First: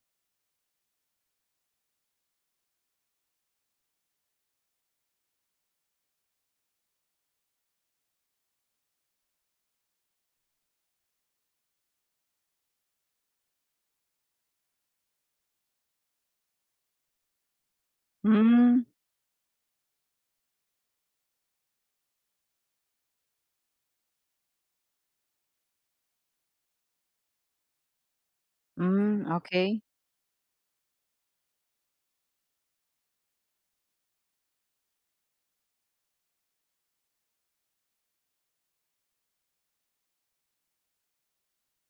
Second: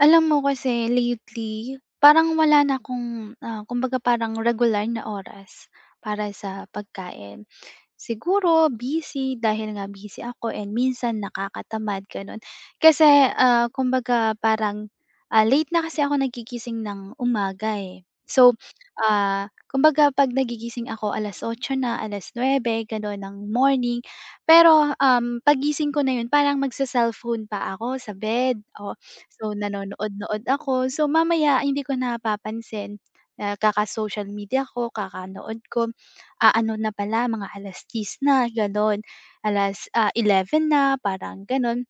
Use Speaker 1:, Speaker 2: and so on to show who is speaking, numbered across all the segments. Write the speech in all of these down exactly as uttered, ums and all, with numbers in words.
Speaker 1: Alam mo kasi lately, parang wala na akong, ah, kumbaga parang regular na oras para sa pagkain. Siguro busy, dahil nga busy ako and minsan nakakatamad gano'n. Kasi, ah, kumbaga parang, ah, late na kasi ako nagigising ng umaga, eh. So,
Speaker 2: Hmm.
Speaker 1: ah, kumbaga pag nagigising ako alas otso na, alas nuebe gano'n ng morning, pero, um, 'pag gising ko na 'yon parang mag-se-cellphone pa ako sa bed. Oh,
Speaker 2: Hmm,
Speaker 1: so
Speaker 2: okey.
Speaker 1: nanonood-nood ako, so mamaya hindi ko napapansin kaka-social media ko, kakanood ko, ah, ano na pala mga alas dyis na gano'n alas ah, eleven na parang gano'n.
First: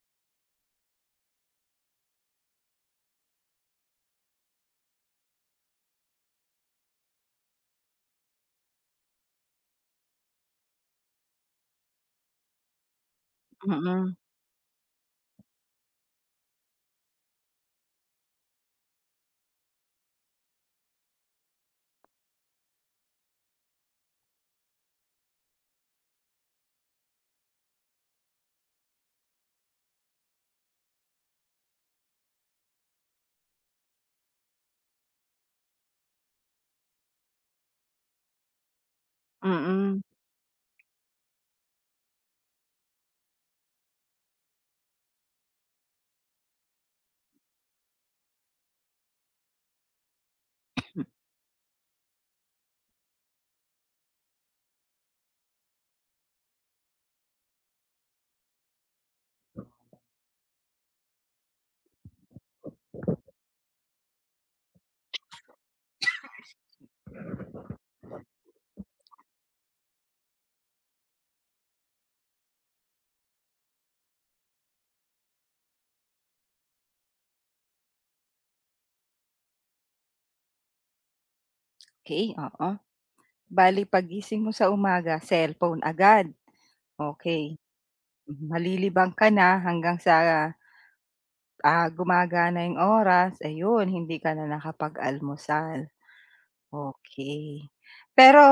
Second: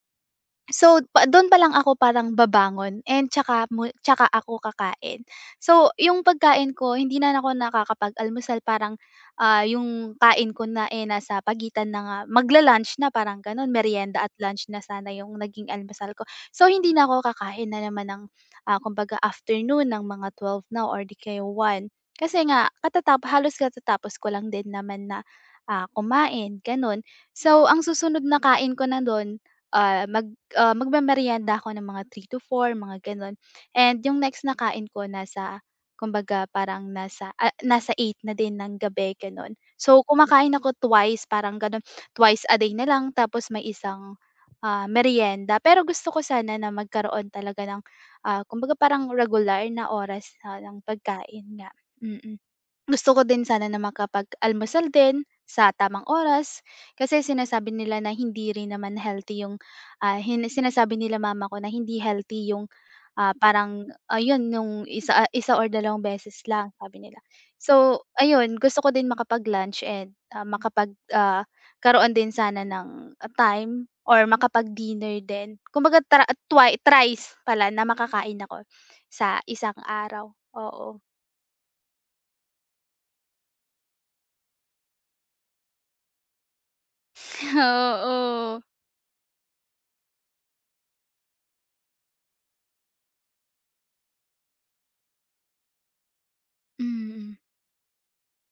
Speaker 1: So, pa du'n pa lang ako parang babangon and 'tsaka mu tsaka ako kakain. So, yung pagkain ko hindi na ako nakakapag-almusal parang, ah, yung kain ko na, eh, nasa pagitan na nga mag-la-lunch na parang gano'n,
Speaker 2: Mm.
Speaker 1: merienda at lunch na sana yung naging almusal ko. So hindi na ako kakain na naman ng, ah, kumbaga afternoon ng mga twelve na or 'di kaya one, kasi nga katatap halos katatapos ko lang din naman na, ah, kumain gano'n. So ang susunod na kain ko na du'n, ah, mag, ah, magmemerienda ako ng mga three to four mga gano'n, and yung next na kain ko nasa, kumbaga parang nasa a nasa eight na din ng gabi gano'n.
Speaker 2: Mm.
Speaker 1: So kumakain ako twice parang gano'n, twice a day na lang tapos may isang, ah, meryenda. Pero gusto ko sana na magkaroon talaga ng, ah, kumbaga parang regular na oras ng pagkain nga, mm. Gusto ko din sana na makapag-almusal din sa tamang oras, kasi sinasabi nila na hindi rin naman healthy yung, ah, hin sinasabi nila mama ko na hindi healthy yung, ah, parang ayun yung isa isa o dalawang beses lang sabi nila. So, ayun gusto ko din makapag-lunch and, ah, makapag, ah, 'karoon din sana ng time or makapag-dinner din. Kumbaga tra twi thrice pala na makakain ako sa isang araw, oo.
Speaker 2: Okey, oo bale pag gising mo sa umaga cellphone agad, okey
Speaker 1: Oo.
Speaker 2: malilibang ka na hanggang sa, ah, gumagana iyong oras ayon hindi ka na nakapag-almusal.
Speaker 1: Hmm.
Speaker 2: Okey, pero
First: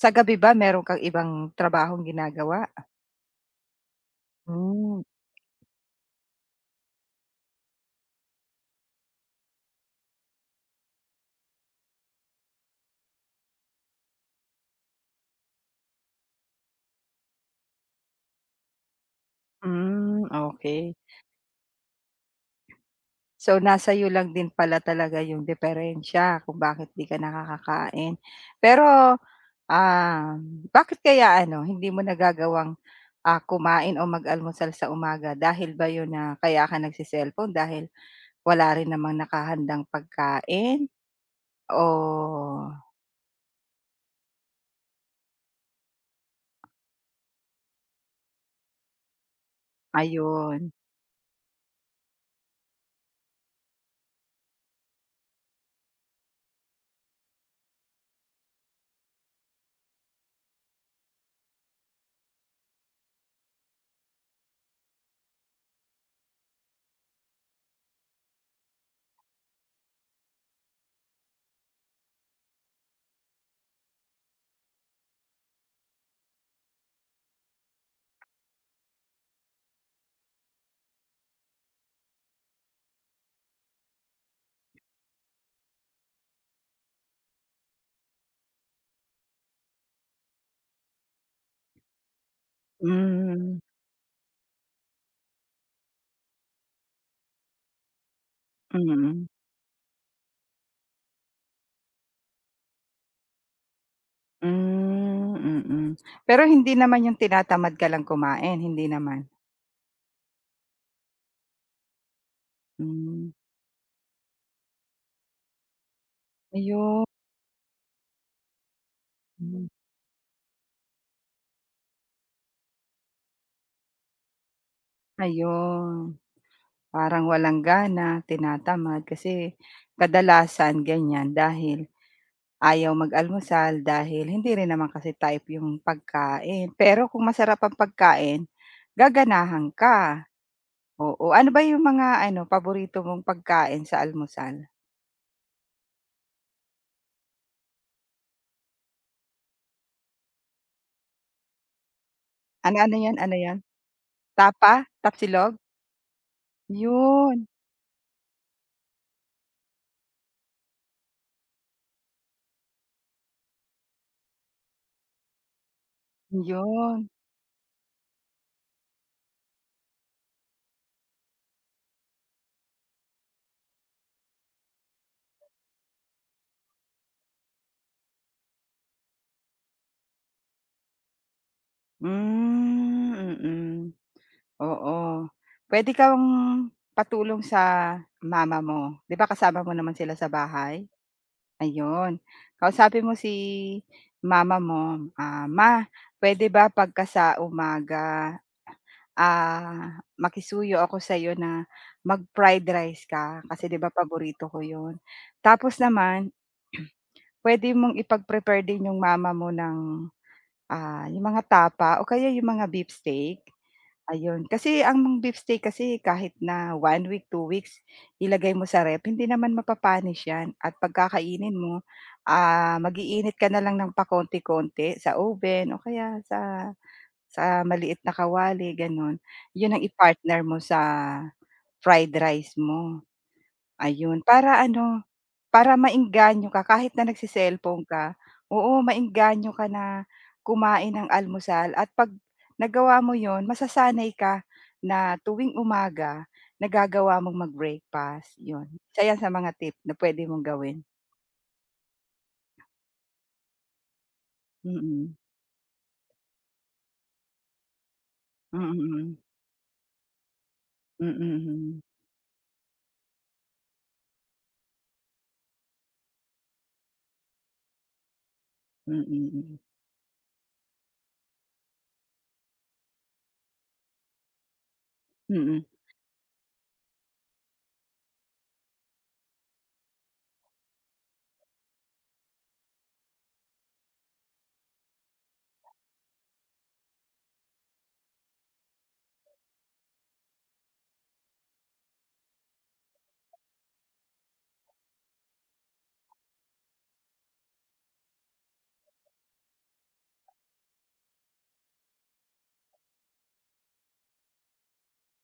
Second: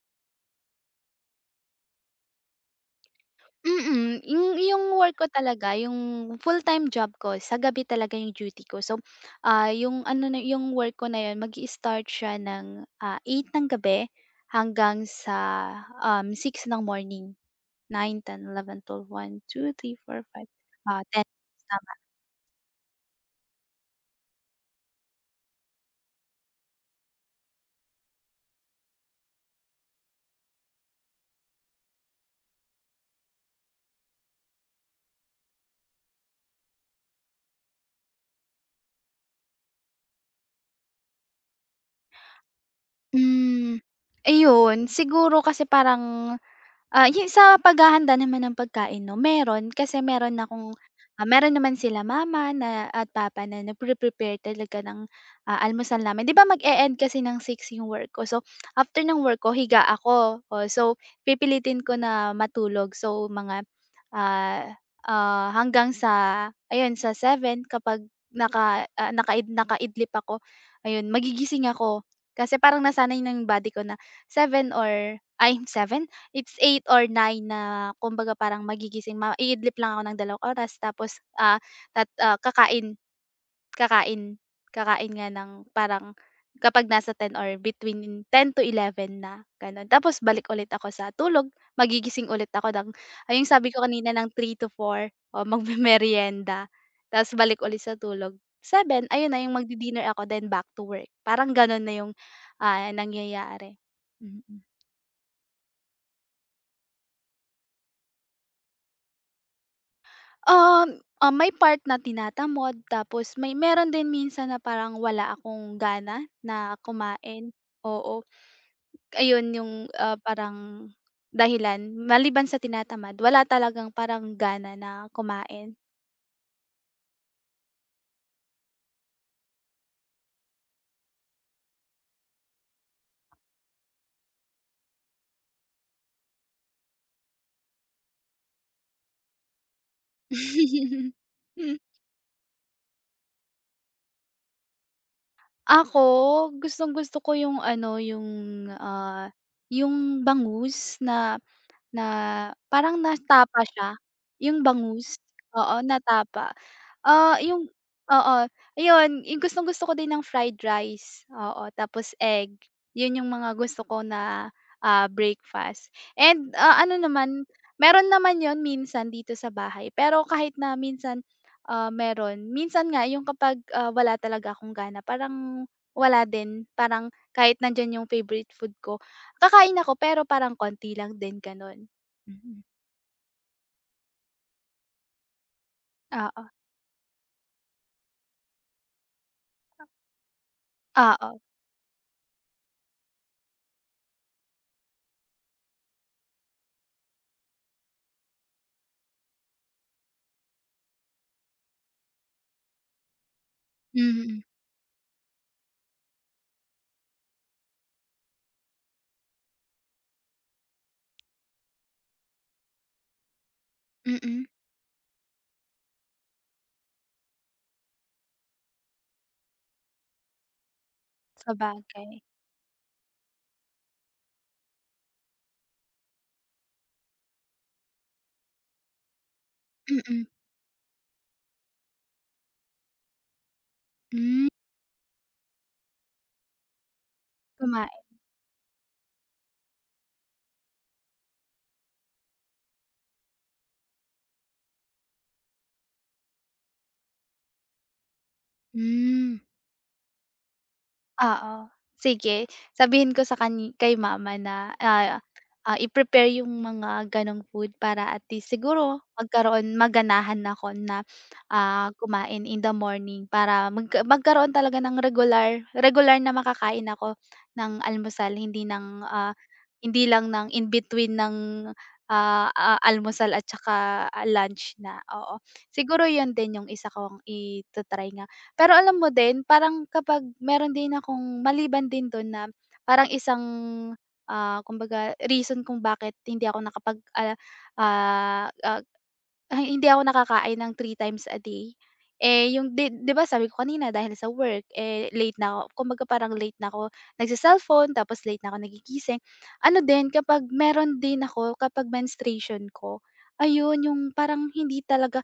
Speaker 2: sa gabi ba meron kang ibang trabahong ginagawa?
Speaker 1: Mm. yu yung
Speaker 2: Hmm.
Speaker 1: work ko talaga yung full-time job ko sa gabi talaga iyong duty ko so ah iyong ano na ayung work ko na iyon mag-istart siya ng eight ng gabi hanggang sa um, six ng morning, nine, ten, eleven, twelve, one, two, three, four,
Speaker 2: Hmm
Speaker 1: five,
Speaker 2: okey.
Speaker 1: ah ten. Tama.
Speaker 2: So, nasa iyo lang din pala talaga iyong diperensiya kung bakit hindi ka nakakakain pero ah. Bakit kaya ano hindi mo nagagawang ah kumain, o mag-almusal sa umaga dahil ba iyon, na kaya ka nag-cecellphone dahil wala rin namang nakahandang pagkain, oh?
Speaker 1: Hmm ayon, siguro kasi parang ah yu sa paghahanda naman ng pagkain no meron, kasi meron
Speaker 2: Ayun.
Speaker 1: akong, meron naman sila mama at papa na na pre-prepare talaga ng almusal namin 'di ba mag-eend kasi ng six iyong work ko so after ng work ko higa ako, so pipilitin ko na matulog, so mga ah hanggang sa ayon sa seven kapag naka naka nakaidlip ako ayun magigising ako kasi parang nasanay na body ko na seven or ay seven, it's eight or nine na kumbaga parang magigising maidlip lang ako ng dalawang oras tapos ah kakain, kakain, kakain nga ng parang kapag nasa ten or between ten to eleven na ganon tapos balik ulit ako sa tulog magigising ulit ako ng, ay yung
Speaker 2: Hmm.
Speaker 1: sabi ko kanina ng three to four o magmemerienda tapos balik ulit sa tulog seven
Speaker 2: Mm.
Speaker 1: ayun na 'yong mag-didinner ako then back to work parang ganoon na iyong ah nangyayari.
Speaker 2: Hmm, mm. Pero hindi naman yung tinatamad ka lang kumain, hindi naman.
Speaker 1: Um, ah, may part na tinatamod
Speaker 2: Hmm.
Speaker 1: tapos may meron din minsan na parang wala akong gana na
Speaker 2: Ayu
Speaker 1: kumain, oo. Ayun,
Speaker 2: Hmm.
Speaker 1: 'yong, uh, parang dahilan maliban sa tinatamad wala talagang parang gana na kumain.
Speaker 2: Ayun, parang walang gana, tinatamad kasi kadalasan ganyan dahil ayaw mag-almusal, dahil hindi rin naman kasi type 'yong pagkain, pero kung masarap ang pagkain, gaganahan ka. Oo, ano ba 'yong mga ano, paborito mong pagkain sa almusal?
Speaker 1: Ako, gustong-gusto ko yung ano, yung, ah, yung bangus na na
Speaker 2: Ano ano
Speaker 1: parang
Speaker 2: 'yon ano 'yon?
Speaker 1: natapa siya, yung
Speaker 2: Tapa?
Speaker 1: bangus,
Speaker 2: Tapsilog?
Speaker 1: oo, na tapa, ah,
Speaker 2: 'Yun.
Speaker 1: yung oo, ayun, yung gustong-gusto ko din ng fried rice, oo, tapos egg, 'yon yung mga gusto ko na, ah, breakfast and, ah, ano
Speaker 2: 'Yun.
Speaker 1: naman, meron naman 'yon minsan dito sa bahay pero kahit na minsan, ah, meron minsan nga yung kapag, ah, wala talaga akong gana parang wala din, parang kahit nandiyan 'yong favorite food ko, kakain ako pero parang konti lang din, gano'n, mm.
Speaker 2: Hmm, mhm, oo. Puwede kang
Speaker 1: Oo.
Speaker 2: patulong sa mama mo, 'di ba kasama mo
Speaker 1: Ah.
Speaker 2: naman sila sa bahay?
Speaker 1: Oo.
Speaker 2: Ayun, kausapin mo si mama mo, ah, "Ma, puwede ba 'pagka sa umaga, ah, makisuyo ako sa 'yo na mag-fried rice ka, kasi 'di ba
Speaker 1: Mhm.
Speaker 2: paborito ko 'yon?" Tapos naman, puwede mong ipag-prepare din 'yong mama mo ng, ah, 'yong mga tapa o kaya 'yong mga beefsteak,
Speaker 1: Mm.
Speaker 2: ayun, kasi ang beefsteak kasi kahit na one week, two weeks, ilagay mo sa ref, hindi naman mapapanis 'yan at 'pag kakainin mo,
Speaker 1: Sabagay.
Speaker 2: ah, mag-iinit ka na lang ng pakonti-konti sa oven o kaya sa sa maliit na kawali, gano'n, 'yon ang
Speaker 1: Mm.
Speaker 2: i-partner mo sa fried rice mo. Ayun,
Speaker 1: Hmm.
Speaker 2: para ano, para maengganyo ka, kahit na nagce-cellphone
Speaker 1: Kumain.
Speaker 2: ka, oo, maengganyo ka na kumain ng almusal at 'pag nagawa mo 'yon, masasanay ka na tuwing umaga, nagagawa mong mag-breakfast, 'yon, isa 'yan sa
Speaker 1: Hmm.
Speaker 2: mga tip na puwede mong gawin.
Speaker 1: Oo, sige sabihin ko sa kan kay mama na,
Speaker 2: Mm.
Speaker 1: ah, ah, i-prepare yung mga gano'ng food para at least
Speaker 2: Mm,
Speaker 1: siguro
Speaker 2: mm.
Speaker 1: magkaroon maganahan ako na,
Speaker 2: Mm, mm.
Speaker 1: ah, kumain in the morning para magka magkaroon talaga ng regular regular na makakain ako ng almusal, hindi
Speaker 2: Mm,
Speaker 1: ng, ah,
Speaker 2: hmm.
Speaker 1: hindi lang ng in between ng, ah, a almusal at tsaka lunch na, oo.
Speaker 2: Mm.
Speaker 1: Siguro yun din yung isa kong ita-try nga. Pero alam mo din parang kapag meron din akong maliban din dun na parang isang, ah, kumbaga reason kung bakit hindi ako nakapag, ah ah, ah hindi ako nakakain ng three times a day, eh, yung 'di 'di ba sabi ko kanina dahil sa work. eh, late na ako, kumbaga parang late na ako nag-ce-cellphone tapos late na ako nagigising, ano din kapag meron din ako, kapag menstruation ko. Ayun yung parang hindi talaga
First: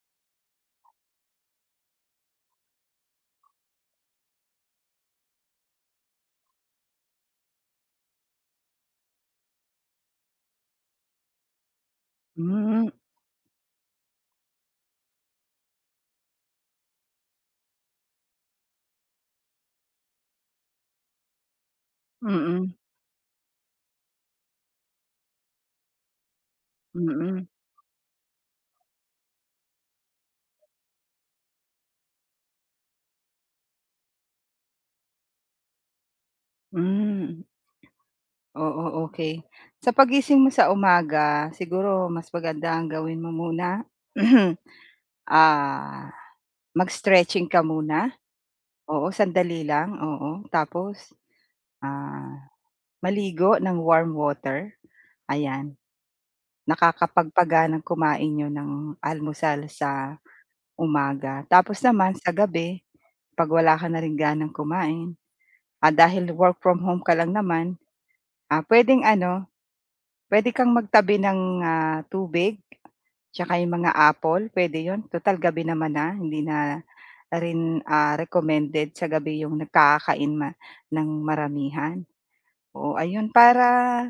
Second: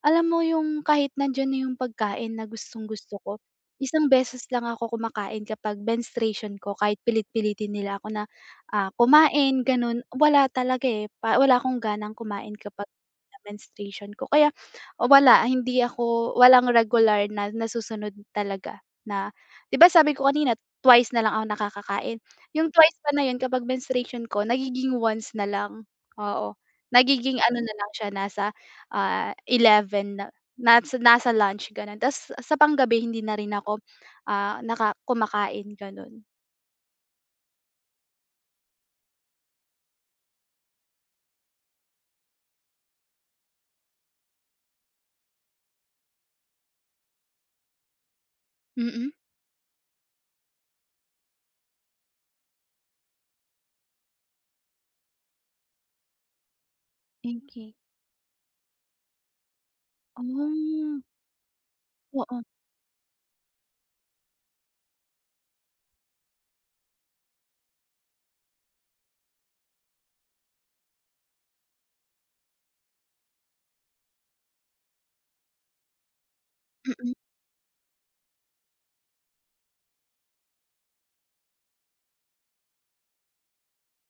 Speaker 1: alam mo yung kahit nandiyan na yung pagkain na gustong-gusto ko, isang beses lang ako kumakain kapag menstruation ko, kahit pilit-pilitin nila ako na, ah, kumain ganun wala talaga eh, pa wala akong ganang kumain kapag
Speaker 2: Hmm.
Speaker 1: menstruation ko. Kaya wala, hindi ako walang regular na nasusunod talaga na 'di ba sabi ko kanina twice na lang ako nakakakain, yung
Speaker 2: Mm.
Speaker 1: twice pa na yun kapag menstruation ko nagiging once na lang, oo. Nagiging
Speaker 2: Mm.
Speaker 1: ano na lang siya, nasa eleven na nas nasa lunch gano'n, ta's sa panggabi hindi na rin ako, ah, naka kumakain ganon.
Speaker 2: Hmm. Oo, okey. Sa paggising mo sa umaga siguro mas maganda ang gawin mo muna ah, mag-stretching ka muna.
Speaker 1: Mm.
Speaker 2: Oo, sandali lang, oo. Tapos ah, maligo ng warm water. Ayan
Speaker 1: Thank you.
Speaker 2: nakakapagpag-ganang kumain n'yo ng almusal sa
Speaker 1: Ah.
Speaker 2: umaga. Tapos naman sa
Speaker 1: Oo.
Speaker 2: gabi 'pag wala ka na rin ganang kumain, at dahil work from home ka lang naman puwedeng ano, puwede kang magtabi ng tubig, saka 'yong mga apple puwede 'yon tutal gabi naman na. Hindi na
Speaker 1: Mm.
Speaker 2: rin recommended sa gabi 'yong nagkakakain ng maramihan. Oo, ayun para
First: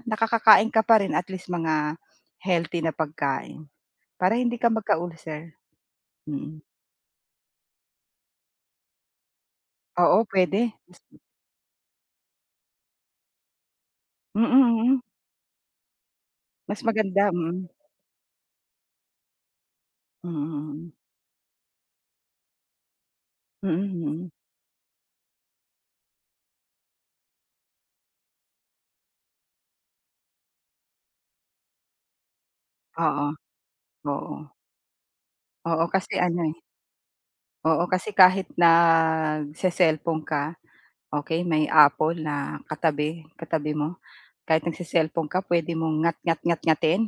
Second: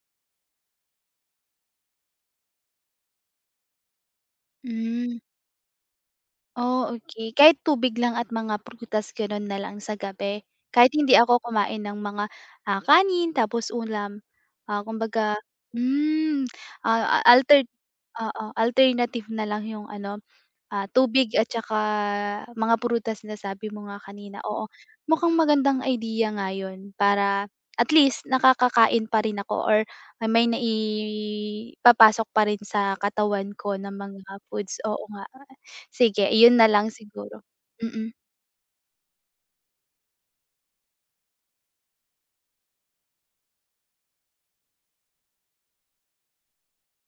Speaker 2: nakakakain ka pa rin at least mga healthy na pagkain. Para hindi ka
Speaker 1: Hmm.
Speaker 2: mag-ulcer.
Speaker 1: Oh, okey. Kahit tubig lang at mga prutas ganon na lang sa
Speaker 2: Oo,
Speaker 1: gabi?
Speaker 2: pwede.
Speaker 1: Kahit hindi ako kumain ng mga ah, kanin tapos ulam.
Speaker 2: Mm,
Speaker 1: Ah,
Speaker 2: mm.
Speaker 1: kumbaga hmm
Speaker 2: Mas
Speaker 1: ah,
Speaker 2: maganda, mm.
Speaker 1: alterd oo, alternative na lang yung ano
Speaker 2: Mm,
Speaker 1: ah,
Speaker 2: hmm.
Speaker 1: tubig at tsaka, mga prutas
Speaker 2: Mm,
Speaker 1: sabi mo nga
Speaker 2: mm.
Speaker 1: kanina. Oo, mukhang magandang idea nga yun para at least nakakakain pa rin ako or may may naipapasok pa rin sa
Speaker 2: Oo.
Speaker 1: katawan ko ng mga
Speaker 2: Oo.
Speaker 1: foods. Oo nga.
Speaker 2: Oo, kasi
Speaker 1: Sige
Speaker 2: ano eh.
Speaker 1: iyun nalang siguro,
Speaker 2: Oo kasi
Speaker 1: mm.
Speaker 2: kahit nag-ce-cellphone ka. Okey may apple na katabi, katabi mo kahit nag-ce-cellphone ka puwede mong ngatngat, ngatngatin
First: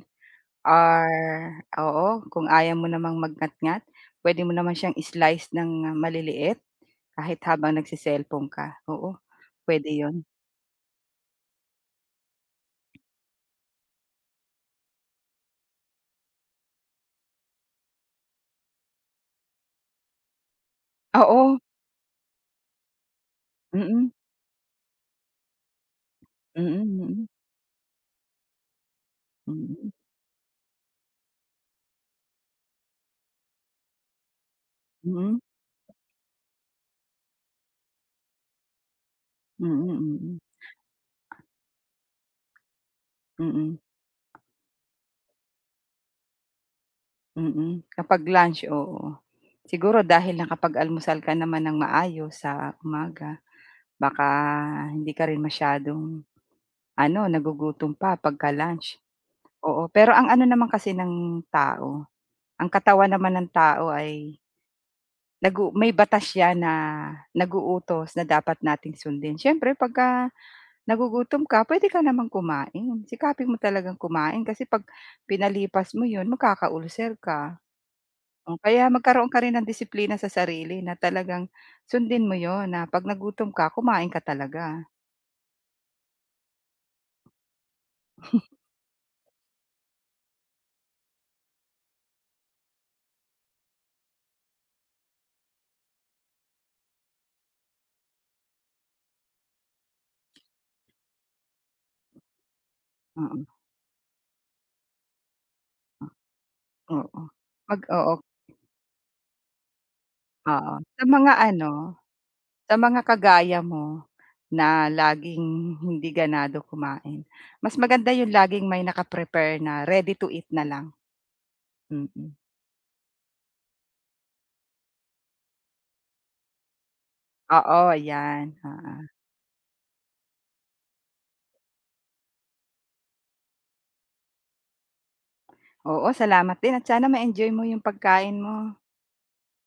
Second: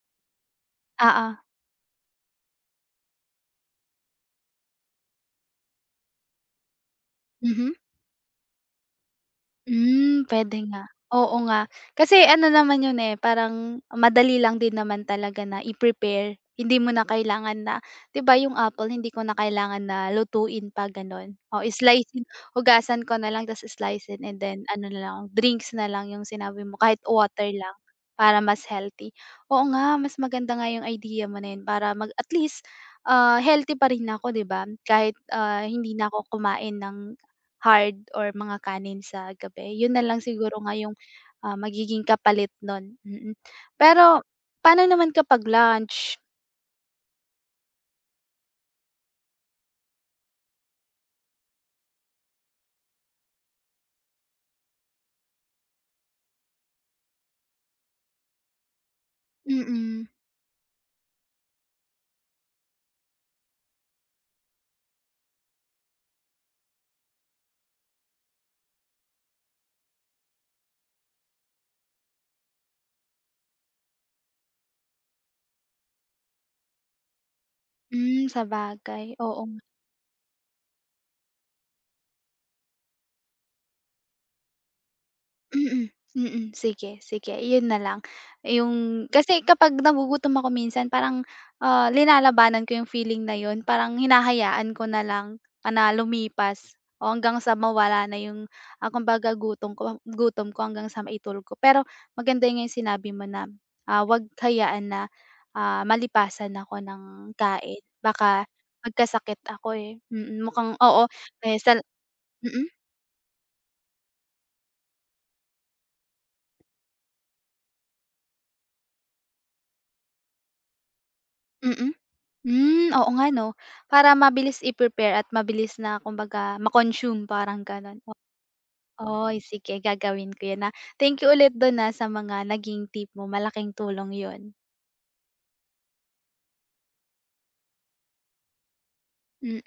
Speaker 2: or
Speaker 1: Oo.
Speaker 2: oo, kung ayaw mo namang mag-ngatngat puwede mo naman siyang slice ng maliliit kahit
Speaker 1: Mhm?
Speaker 2: habang nag-ce-cellphone ka. Oo, puwede 'yon
Speaker 1: Hmm, puwede nga. Oo nga kasi ano naman 'yon parang madali lang din naman talaga na i-prepare. Hindi mo na kailangan na 'di ba 'yong apple hindi ko na kailangan na lutuin pa ganon.
Speaker 2: Oo.
Speaker 1: slice and hugasan ko na lang tapos slice
Speaker 2: Mm.
Speaker 1: in and then ano na lang drinks na lang yung sinabi
Speaker 2: Mm,
Speaker 1: mo kahit
Speaker 2: hmm.
Speaker 1: water lang para mas healthy. Oo
Speaker 2: Mm.
Speaker 1: nga, mas maganda nga yung idea mo na yun para mag at least ah healthy pa rin na ako 'di ba? kahit
Speaker 2: Hmm.
Speaker 1: ah, hindi na ako kumain ng hard or mga kanin sa gabi.
Speaker 2: Mm,
Speaker 1: Yun na lang
Speaker 2: hmm.
Speaker 1: siguro nga yung magiging kapalit nun hmm.
Speaker 2: Mm.
Speaker 1: Pero pa'no naman kapag lunch?
Speaker 2: Mm. Kapag lunch, oo. Siguro dahil nakapag-almusal ka naman nang maayos sa umaga. Baka hindi ka rin masyadong, ano, nagugutom pa 'pag ka lunch, oo.
Speaker 1: Mm.
Speaker 2: Pero ang ano naman kasi ng tao, ang katawan naman ng tao ay nag-u may batas 'yan na nag-uutos na dapat nating sundin. Siyempre 'pag ka nagugutom ka, puwede ka naman kumain. Sikapin mo talagang kumain kasi 'pag pinalipas mo 'yon, magkaka-ulcer ka.
Speaker 1: Hmm,
Speaker 2: Oh, kaya
Speaker 1: sabagay.
Speaker 2: magkaroon ka
Speaker 1: Oo
Speaker 2: rin
Speaker 1: nga.
Speaker 2: ng disiplina sa sarili na talagang sundin mo 'yon na 'pag nagutom ka, kumain ka talaga
Speaker 1: Mm, mm. Sige, sige, iyon na lang iyong kasi kapag nagugutom ako minsan parang, ah, linalabanan ko 'yong feeling na 'yon. Parang hinahayaan ko na lang na lumipas o hanggang sa mawala na 'yong, ah, kumbaga gutom ko gutom ko hanggang sa maitulog ko. Pero maganda nga 'yong sinabi mo na,
Speaker 2: Mm.
Speaker 1: ah, huwag hayaan na, ah, malipasan ako
Speaker 2: Oo,
Speaker 1: ng kain
Speaker 2: 'pag oo.
Speaker 1: baka magkasakit ako, eh, mukhang
Speaker 2: Oo, sa
Speaker 1: oo.
Speaker 2: mga
Speaker 1: May sal
Speaker 2: ano,
Speaker 1: mm?
Speaker 2: sa mga kagaya mo na laging hindi ganado kumain, mas maganda 'yon laging may naka-prepare na ready-to-eat na lang.
Speaker 1: Mm.
Speaker 2: Mm.
Speaker 1: Hmm, oo nga, 'no. Para mabilis i-prepare at mabilis na, kumbaga, ma-consume parang
Speaker 2: Oo,
Speaker 1: gano'n. O
Speaker 2: 'yan, oo.
Speaker 1: oy, sige gagawin ko 'yon, ah. Thank you ulit do'n, ah, sa mga naging tip mo. Malaking tulong 'yon.
Speaker 2: Oo. Salamat din at sana ma-enjoy mo 'yong pagkain mo.
Speaker 1: Mm